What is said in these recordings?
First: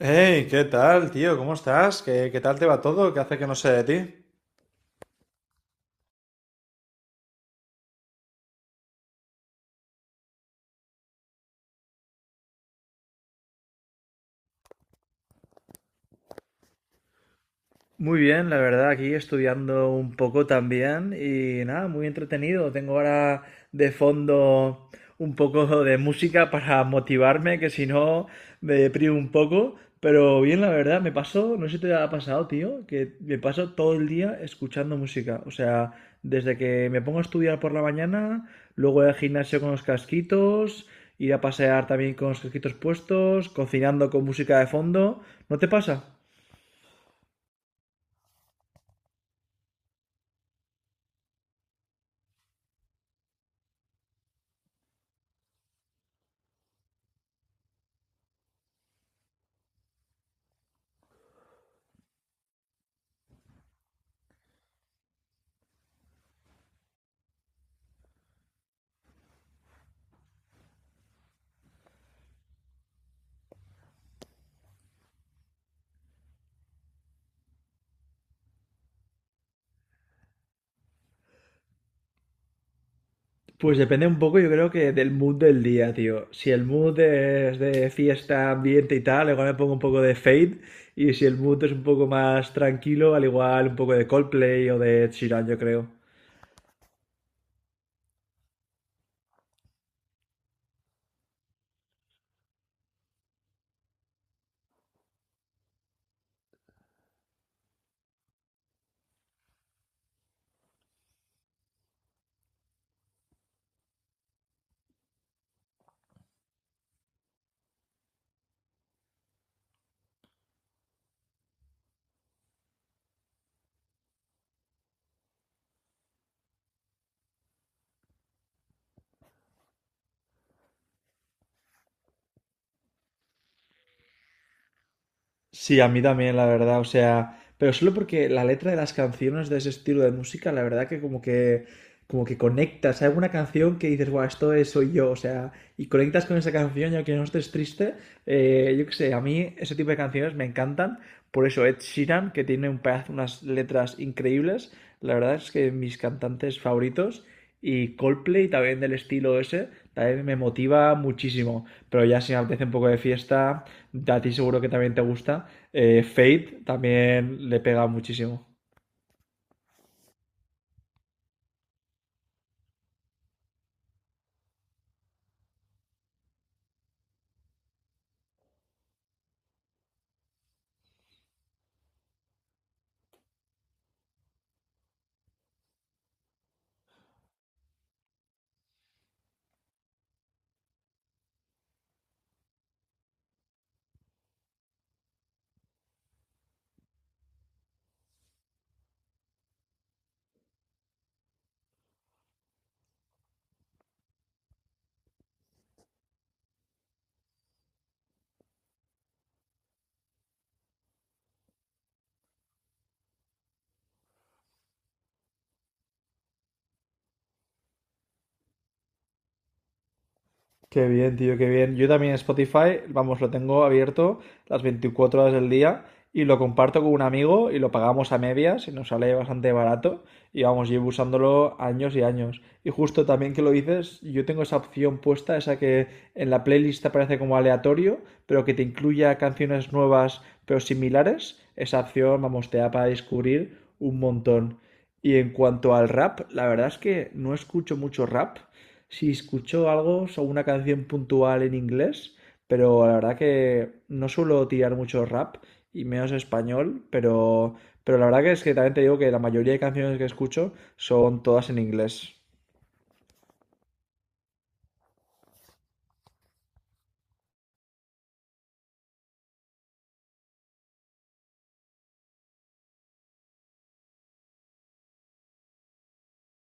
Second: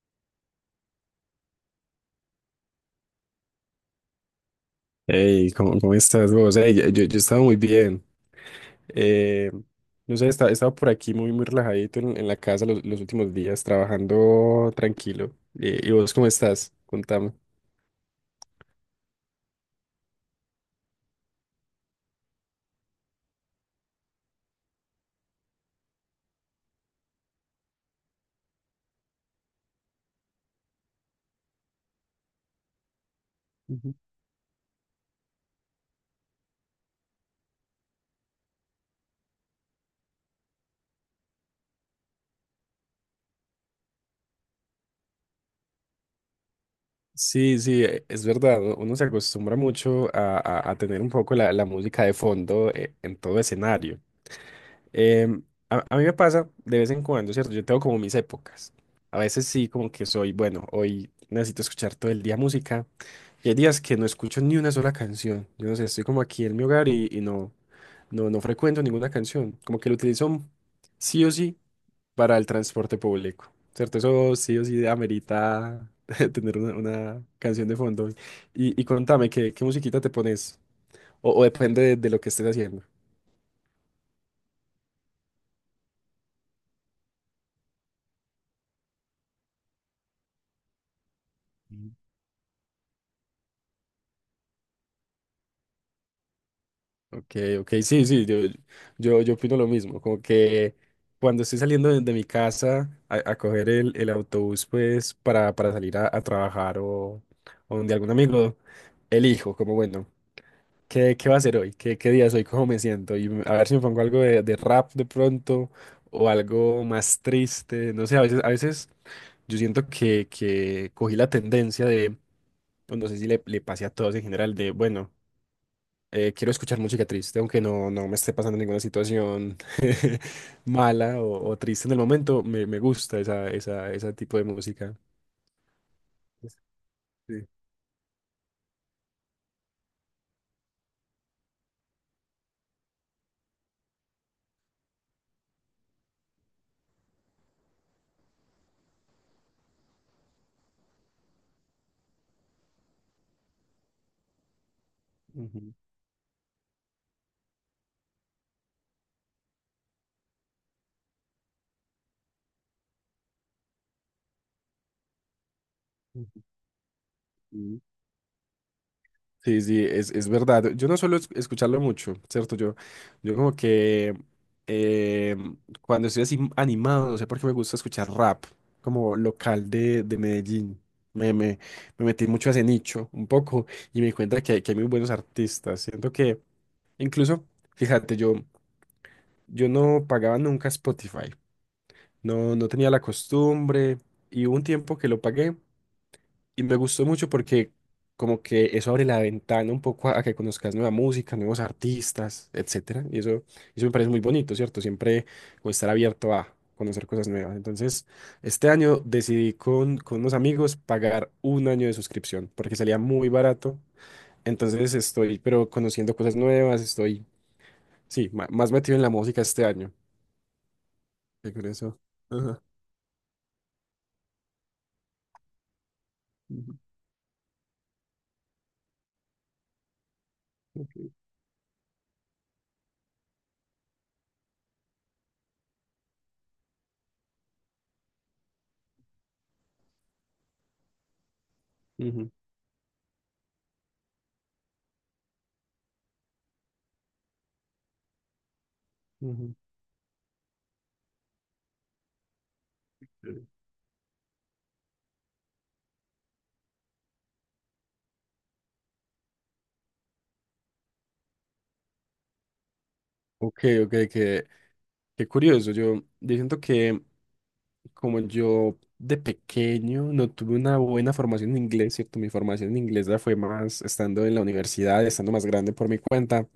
Hey, ¿qué tal, tío? ¿Cómo estás? ¿Qué tal te va todo? ¿Qué hace que no sé de ti? Hey, ¿cómo estás vos? Hey, yo he estado muy bien. Eh, no sé, he estado por aquí muy, muy relajadito en la casa los últimos días, trabajando tranquilo. ¿Y vos cómo estás? Contame. Muy bien, también. Y nada, muy entretenido. Tengo ahora de fondo un poco de música para motivarme, que si no me deprimo un poco. Pero bien, la verdad, me pasó, no sé si te ha pasado, tío, que me paso todo Ujú. el día escuchando música. O sea, desde que me pongo a estudiar por la mañana, luego ir al gimnasio con los casquitos, ir a pasear también con los casquitos puestos, cocinando con música de fondo. ¿No te pasa? Sí, sí, es verdad. Uno se acostumbra mucho a, a tener un poco la música de fondo en todo escenario. Em, a, a mí me pasa de vez en cuando, ¿cierto? Yo tengo como mis épocas. A veces sí, como que soy, bueno, hoy necesito escuchar todo el día música. Y hay días que no escucho ni una sola canción. Yo no sé, estoy como aquí en mi hogar y no, no frecuento ninguna canción. Como que lo utilizo sí o sí para el transporte público, ¿cierto? Eso sí o sí amerita tener una canción de fondo. Y contame, ¿qué, qué musiquita te pones? O depende de lo que estés haciendo. Pues depende un poco, yo creo que del mood del día, tío. Si el mood es de fiesta, ambiente y tal, igual me pongo un poco de Fade. Y si el mood es un poco más tranquilo, al igual un poco de Coldplay o de Ed Sheeran, yo creo. Ok, ok, sí, sí, yo, yo opino lo mismo, como que cuando estoy saliendo de mi casa a coger el autobús, pues, para salir a trabajar o donde algún amigo, elijo, como bueno, ¿qué, qué va a hacer hoy? ¿Qué, qué día soy? ¿Cómo me siento? Y a ver si me pongo algo de rap de pronto o algo más triste, no sé, a veces yo siento que cogí la tendencia de, pues, no sé si le, le pase a todos en general, de, bueno quiero escuchar música triste, aunque no, no me esté pasando ninguna situación mala o triste en el momento, me gusta esa, esa, ese tipo de música. Sí, a mí también, la verdad, o sea, Sí. pero solo porque la letra de las canciones de ese estilo de música, la verdad que como que conectas, hay alguna canción que dices, guau, esto es, soy yo, o sea, y conectas con esa canción y aunque no estés triste, yo qué sé, a mí ese tipo de canciones me encantan, por eso Ed Sheeran, que tiene un pedazo, unas letras increíbles, la verdad es que Ujú, mis cantantes favoritos, y Coldplay también del estilo ese, también me motiva muchísimo, pero ya si me apetece un poco de fiesta a ti seguro que también te gusta. Ujú, Fate también le ujú. pega muchísimo. Sí, sí, es verdad. Yo no suelo escucharlo mucho, ¿cierto? Yo como que eh, cuando estoy así animado, no sé por qué me gusta escuchar rap, como local de Medellín. Me, me, me metí mucho a ese nicho, un poco, y me di cuenta que, que hay muy buenos artistas. Siento que incluso, fíjate, yo no pagaba nunca Spotify, no, no tenía la costumbre y hubo un tiempo que lo pagué y me gustó mucho porque como que eso abre la ventana un poco a que conozcas nueva música, nuevos artistas, etcétera. Y eso me parece muy bonito, ¿cierto? Siempre como estar abierto a conocer cosas nuevas. Entonces, este año decidí con unos amigos pagar un año de suscripción porque salía muy barato. Entonces estoy, pero conociendo cosas nuevas, estoy sí, más metido en la música este año. Qué bien, tío, qué Qué bien. Yo curioso. también Ajá. Spotify, vamos, lo tengo abierto las 24 horas del día y lo Ujú, comparto con un amigo y lo pagamos a medias y nos sale bastante barato y vamos, llevo usándolo años y años. Y justo también que lo dices, yo tengo esa opción puesta, esa que en la playlist aparece como aleatorio, pero que te incluya canciones nuevas pero similares. Esa opción, ujú, vamos, te da para descubrir un montón. Y en cuanto al rap, la verdad es que no escucho mucho rap. Sí, ujú. escucho algo o una canción puntual en inglés, pero la verdad que no suelo tirar mucho rap y menos español, pero la verdad que es que también te digo que la mayoría de canciones que escucho son todas en inglés. Ok, ok, qué, qué curioso. Yo siento que como yo de pequeño no tuve una buena formación en inglés, ¿cierto? Mi formación en inglés la fue más estando en la universidad, estando más grande por mi cuenta.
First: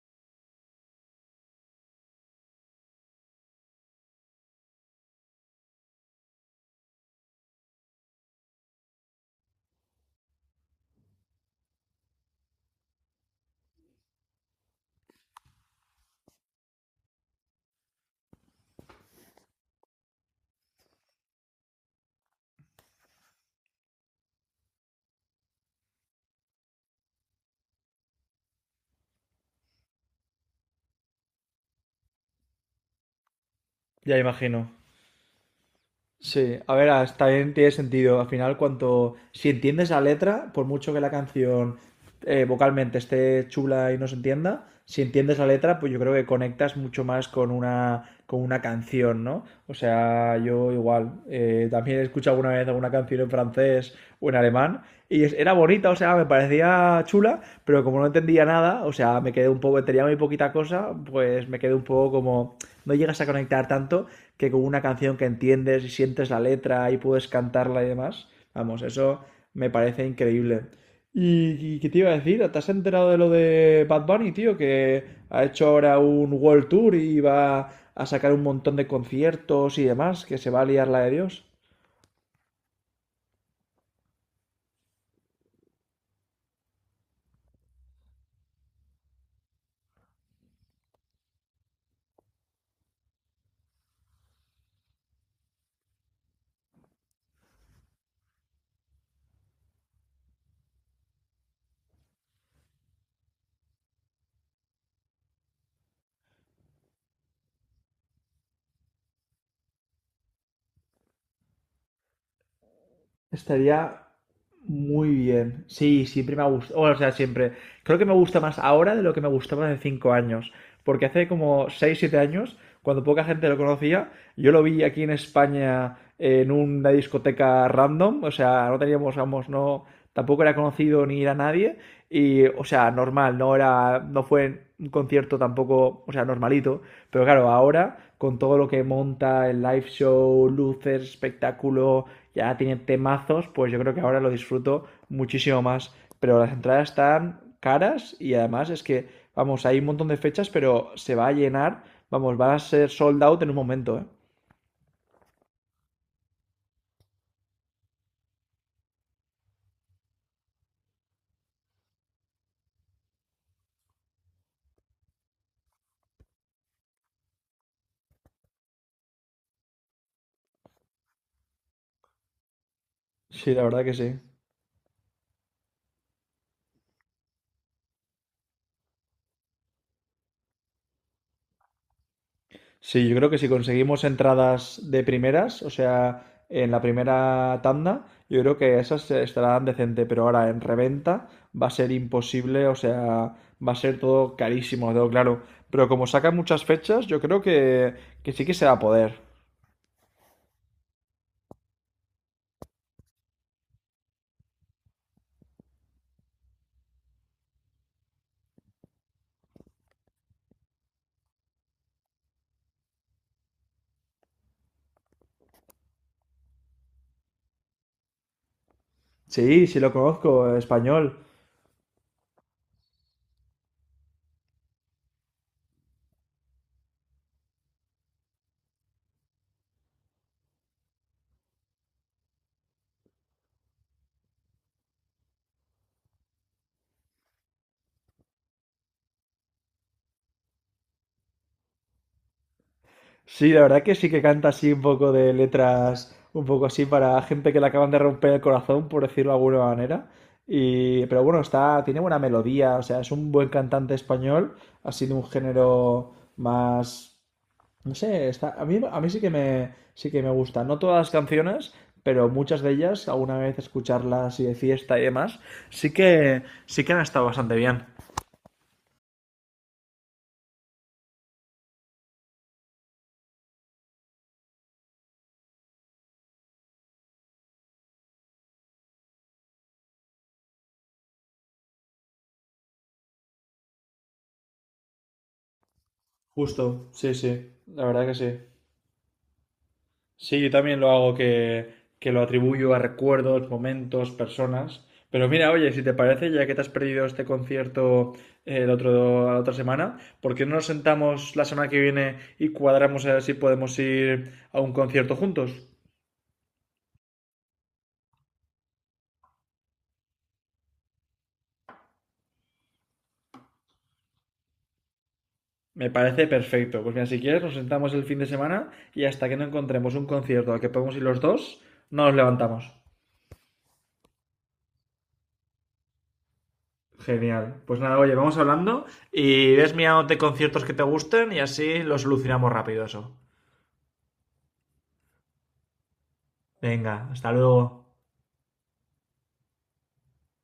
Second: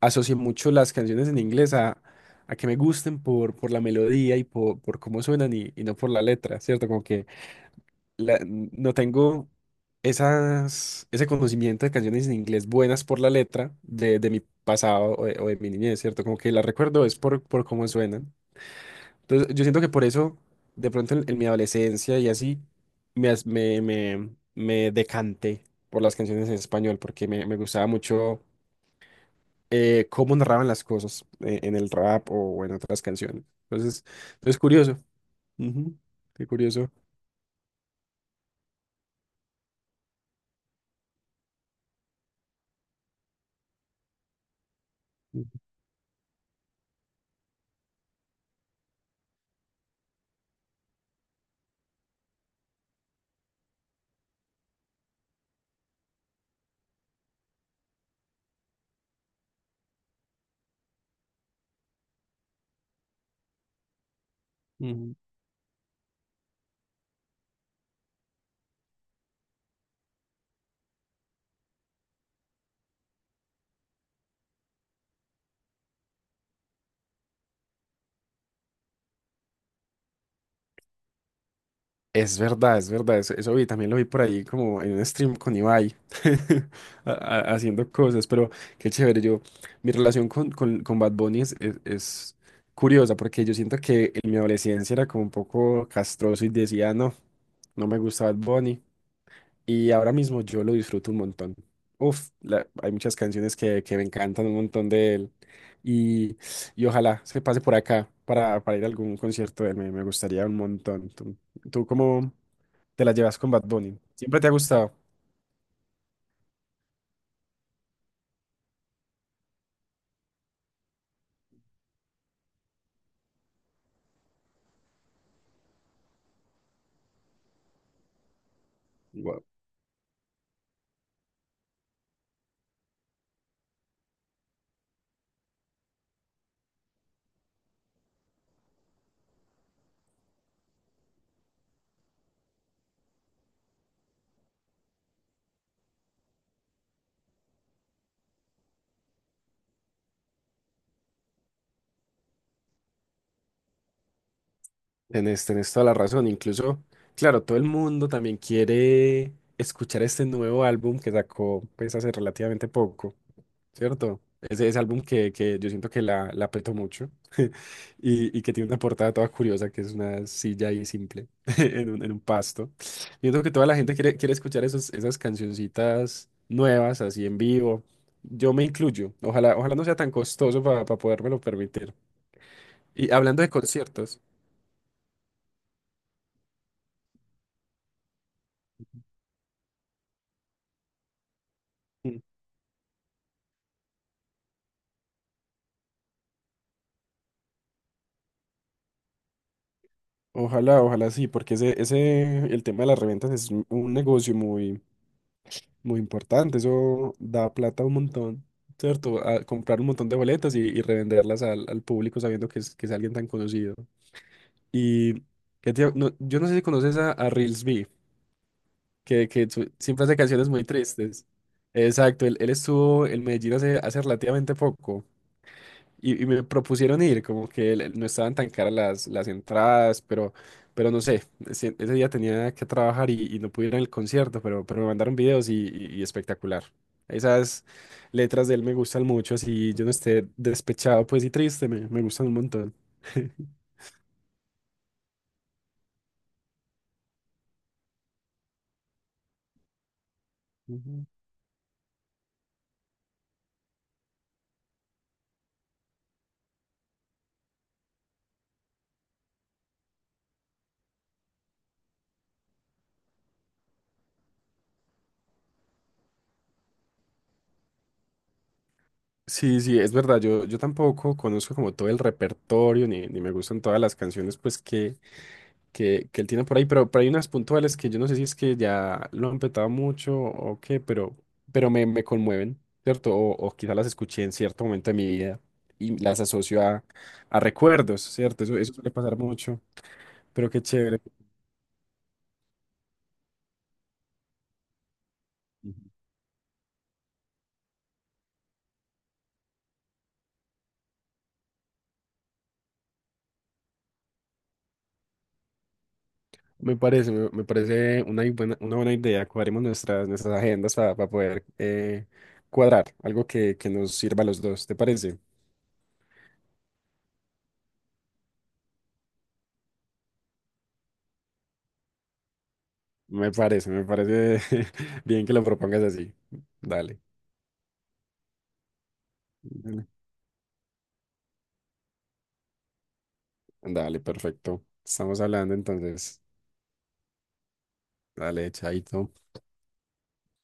Asocié mucho las canciones en inglés a que me gusten por la melodía y por cómo suenan y no por la letra, ¿cierto? Como que no tengo esas, ese conocimiento de canciones en inglés buenas por la letra de mi pasado o de mi niñez, ¿cierto? Como que las recuerdo es por cómo suenan. Entonces, yo siento que por eso, de pronto en mi adolescencia y así, me, me, me, me decanté por las canciones en español, porque me gustaba mucho cómo narraban las cosas en el rap o en otras canciones. Entonces, Ya es imagino. curioso. Ujú. Qué Sí, a ver, curioso. hasta bien tiene sentido. Al final, cuanto si entiendes la letra, por mucho que la canción vocalmente esté chula y no se entienda, si entiendes la letra, pues yo creo que conectas mucho más con una canción, ¿no? O sea, yo igual también he escuchado alguna vez alguna canción en francés o en alemán y era bonita, o sea, me parecía chula, pero como no entendía nada, o sea, me quedé un poco, tenía muy poquita cosa, pues me quedé un poco como no llegas a conectar tanto que con una Ujú. canción que entiendes y sientes la letra y puedes cantarla y demás. Vamos, eso me parece increíble. ¿Y qué te iba a decir? ¿Te has enterado de lo de Bad Bunny, tío? Que ha hecho ahora un World Tour y va a sacar un montón de conciertos y demás, que se va a liar la de Dios. Es verdad, eso vi, también lo vi por ahí como en un stream con Ibai, haciendo cosas, pero qué chévere, yo, mi relación con Bad Bunny es, es curiosa, porque yo siento que en mi adolescencia era como un poco castroso y decía, no, no me gusta Bad Bunny, y ahora mismo yo lo disfruto un montón. Uf, hay muchas canciones que me encantan un montón de él, y, y ojalá se pase por acá para ir a algún concierto de él, me gustaría un montón. ¿Tú, tú cómo te la llevas con Bad Bunny? Estaría ¿Siempre te ha gustado? muy bien. Sí, siempre me ha gustado. O sea, siempre. Creo que me gusta más ahora de lo que me gustaba hace 5 años. Porque hace como 6, 7 años, cuando poca gente lo conocía, yo lo vi aquí en España en una discoteca random. O sea, no teníamos, Wow. vamos, no. Tampoco era conocido ni era nadie. Y, o sea, normal, no era. No fue un concierto tampoco, o sea, normalito. Pero claro, ahora, con todo lo que monta, el live show, luces, espectáculo, ya tiene temazos, pues yo creo que ahora lo disfruto muchísimo más. Pero las entradas están caras y además es que, vamos, hay un montón de fechas, pero se va a llenar, vamos, va a ser sold out en un momento, ¿eh? Tenés, tenés toda la razón. Incluso, claro, todo el mundo también quiere escuchar este nuevo álbum que sacó pues hace relativamente poco, ¿cierto? Ese álbum que yo siento que la apretó mucho y que tiene una portada toda curiosa, que es una silla ahí simple en un pasto. Siento que Sí, la toda la verdad que gente quiere, sí. quiere escuchar esos, esas cancioncitas nuevas, así en vivo. Yo me incluyo. Ojalá, ojalá no sea tan costoso para podérmelo permitir. Sí, Y yo creo que hablando si de conseguimos conciertos, entradas de primeras, o sea, en la primera tanda, yo creo que esas estarán decente, pero ahora en reventa va a ser mm, imposible, o sea, va a ser todo carísimo, lo tengo claro. Pero como sacan muchas fechas, yo creo que sí que se va a poder. ojalá, ojalá sí, porque ese, el tema de las reventas es un negocio muy, muy importante. Eso da plata un montón, ¿cierto? A comprar un montón de boletas y revenderlas al, al público sabiendo que es alguien tan conocido. Y que yo no sé si conoces a Reels B, que Sí, sí lo siempre hace canciones conozco, muy español. tristes. Exacto, él estuvo en Medellín hace, hace relativamente poco. Y me propusieron ir, como que no estaban tan caras las entradas, pero no sé, ese día tenía que trabajar y no pude ir al concierto, pero me mandaron videos y, y espectacular. Esas letras de él me gustan mucho, así yo no esté despechado pues y triste, me gustan un montón. Sí, la verdad que sí que canta así un poco de letras, un poco así para gente que le acaban de romper el corazón, por decirlo de alguna manera. Y, Ujú. pero bueno, está, tiene buena melodía, o sea, es un buen cantante español, ha sido un género más, no sé, está, a mí sí que me, gusta. No todas las canciones, pero muchas de ellas, alguna vez escucharlas y de fiesta y demás, sí que han estado bastante bien. Sí, sí, es verdad, yo tampoco conozco como todo el repertorio, ni, ni me gustan todas las canciones pues que él tiene por ahí, pero hay unas puntuales que yo no sé si es que ya lo han petado mucho o qué, pero me conmueven, ¿cierto? O quizá las escuché en cierto momento de mi vida y las asocio Justo, sí, sí, a la recuerdos, verdad que sí. ¿cierto? Eso suele pasar mucho, Sí, yo pero qué también lo chévere. hago que lo atribuyo a recuerdos, momentos, personas. Pero mira, oye, Ujú. si te parece, ya que te has perdido este concierto el otro, la otra semana, ¿por qué no nos sentamos la semana que viene y cuadramos a ver si podemos ir a un concierto juntos? Me parece, me parece una buena, una buena idea. Cuadremos nuestras, nuestras agendas para poder cuadrar algo que nos sirva a los dos, ¿te parece? Me parece perfecto. Pues mira, si quieres, nos sentamos el fin de semana y hasta que no encontremos un concierto al que podamos ir los dos, no nos levantamos. Me parece, me parece bien que lo propongas así. Dale. Genial. Pues nada, oye, vamos hablando y ves mirándote conciertos que te gusten y así lo solucionamos rápido eso. Dale, perfecto. Estamos hablando entonces. Venga, hasta luego. Dale, chaito.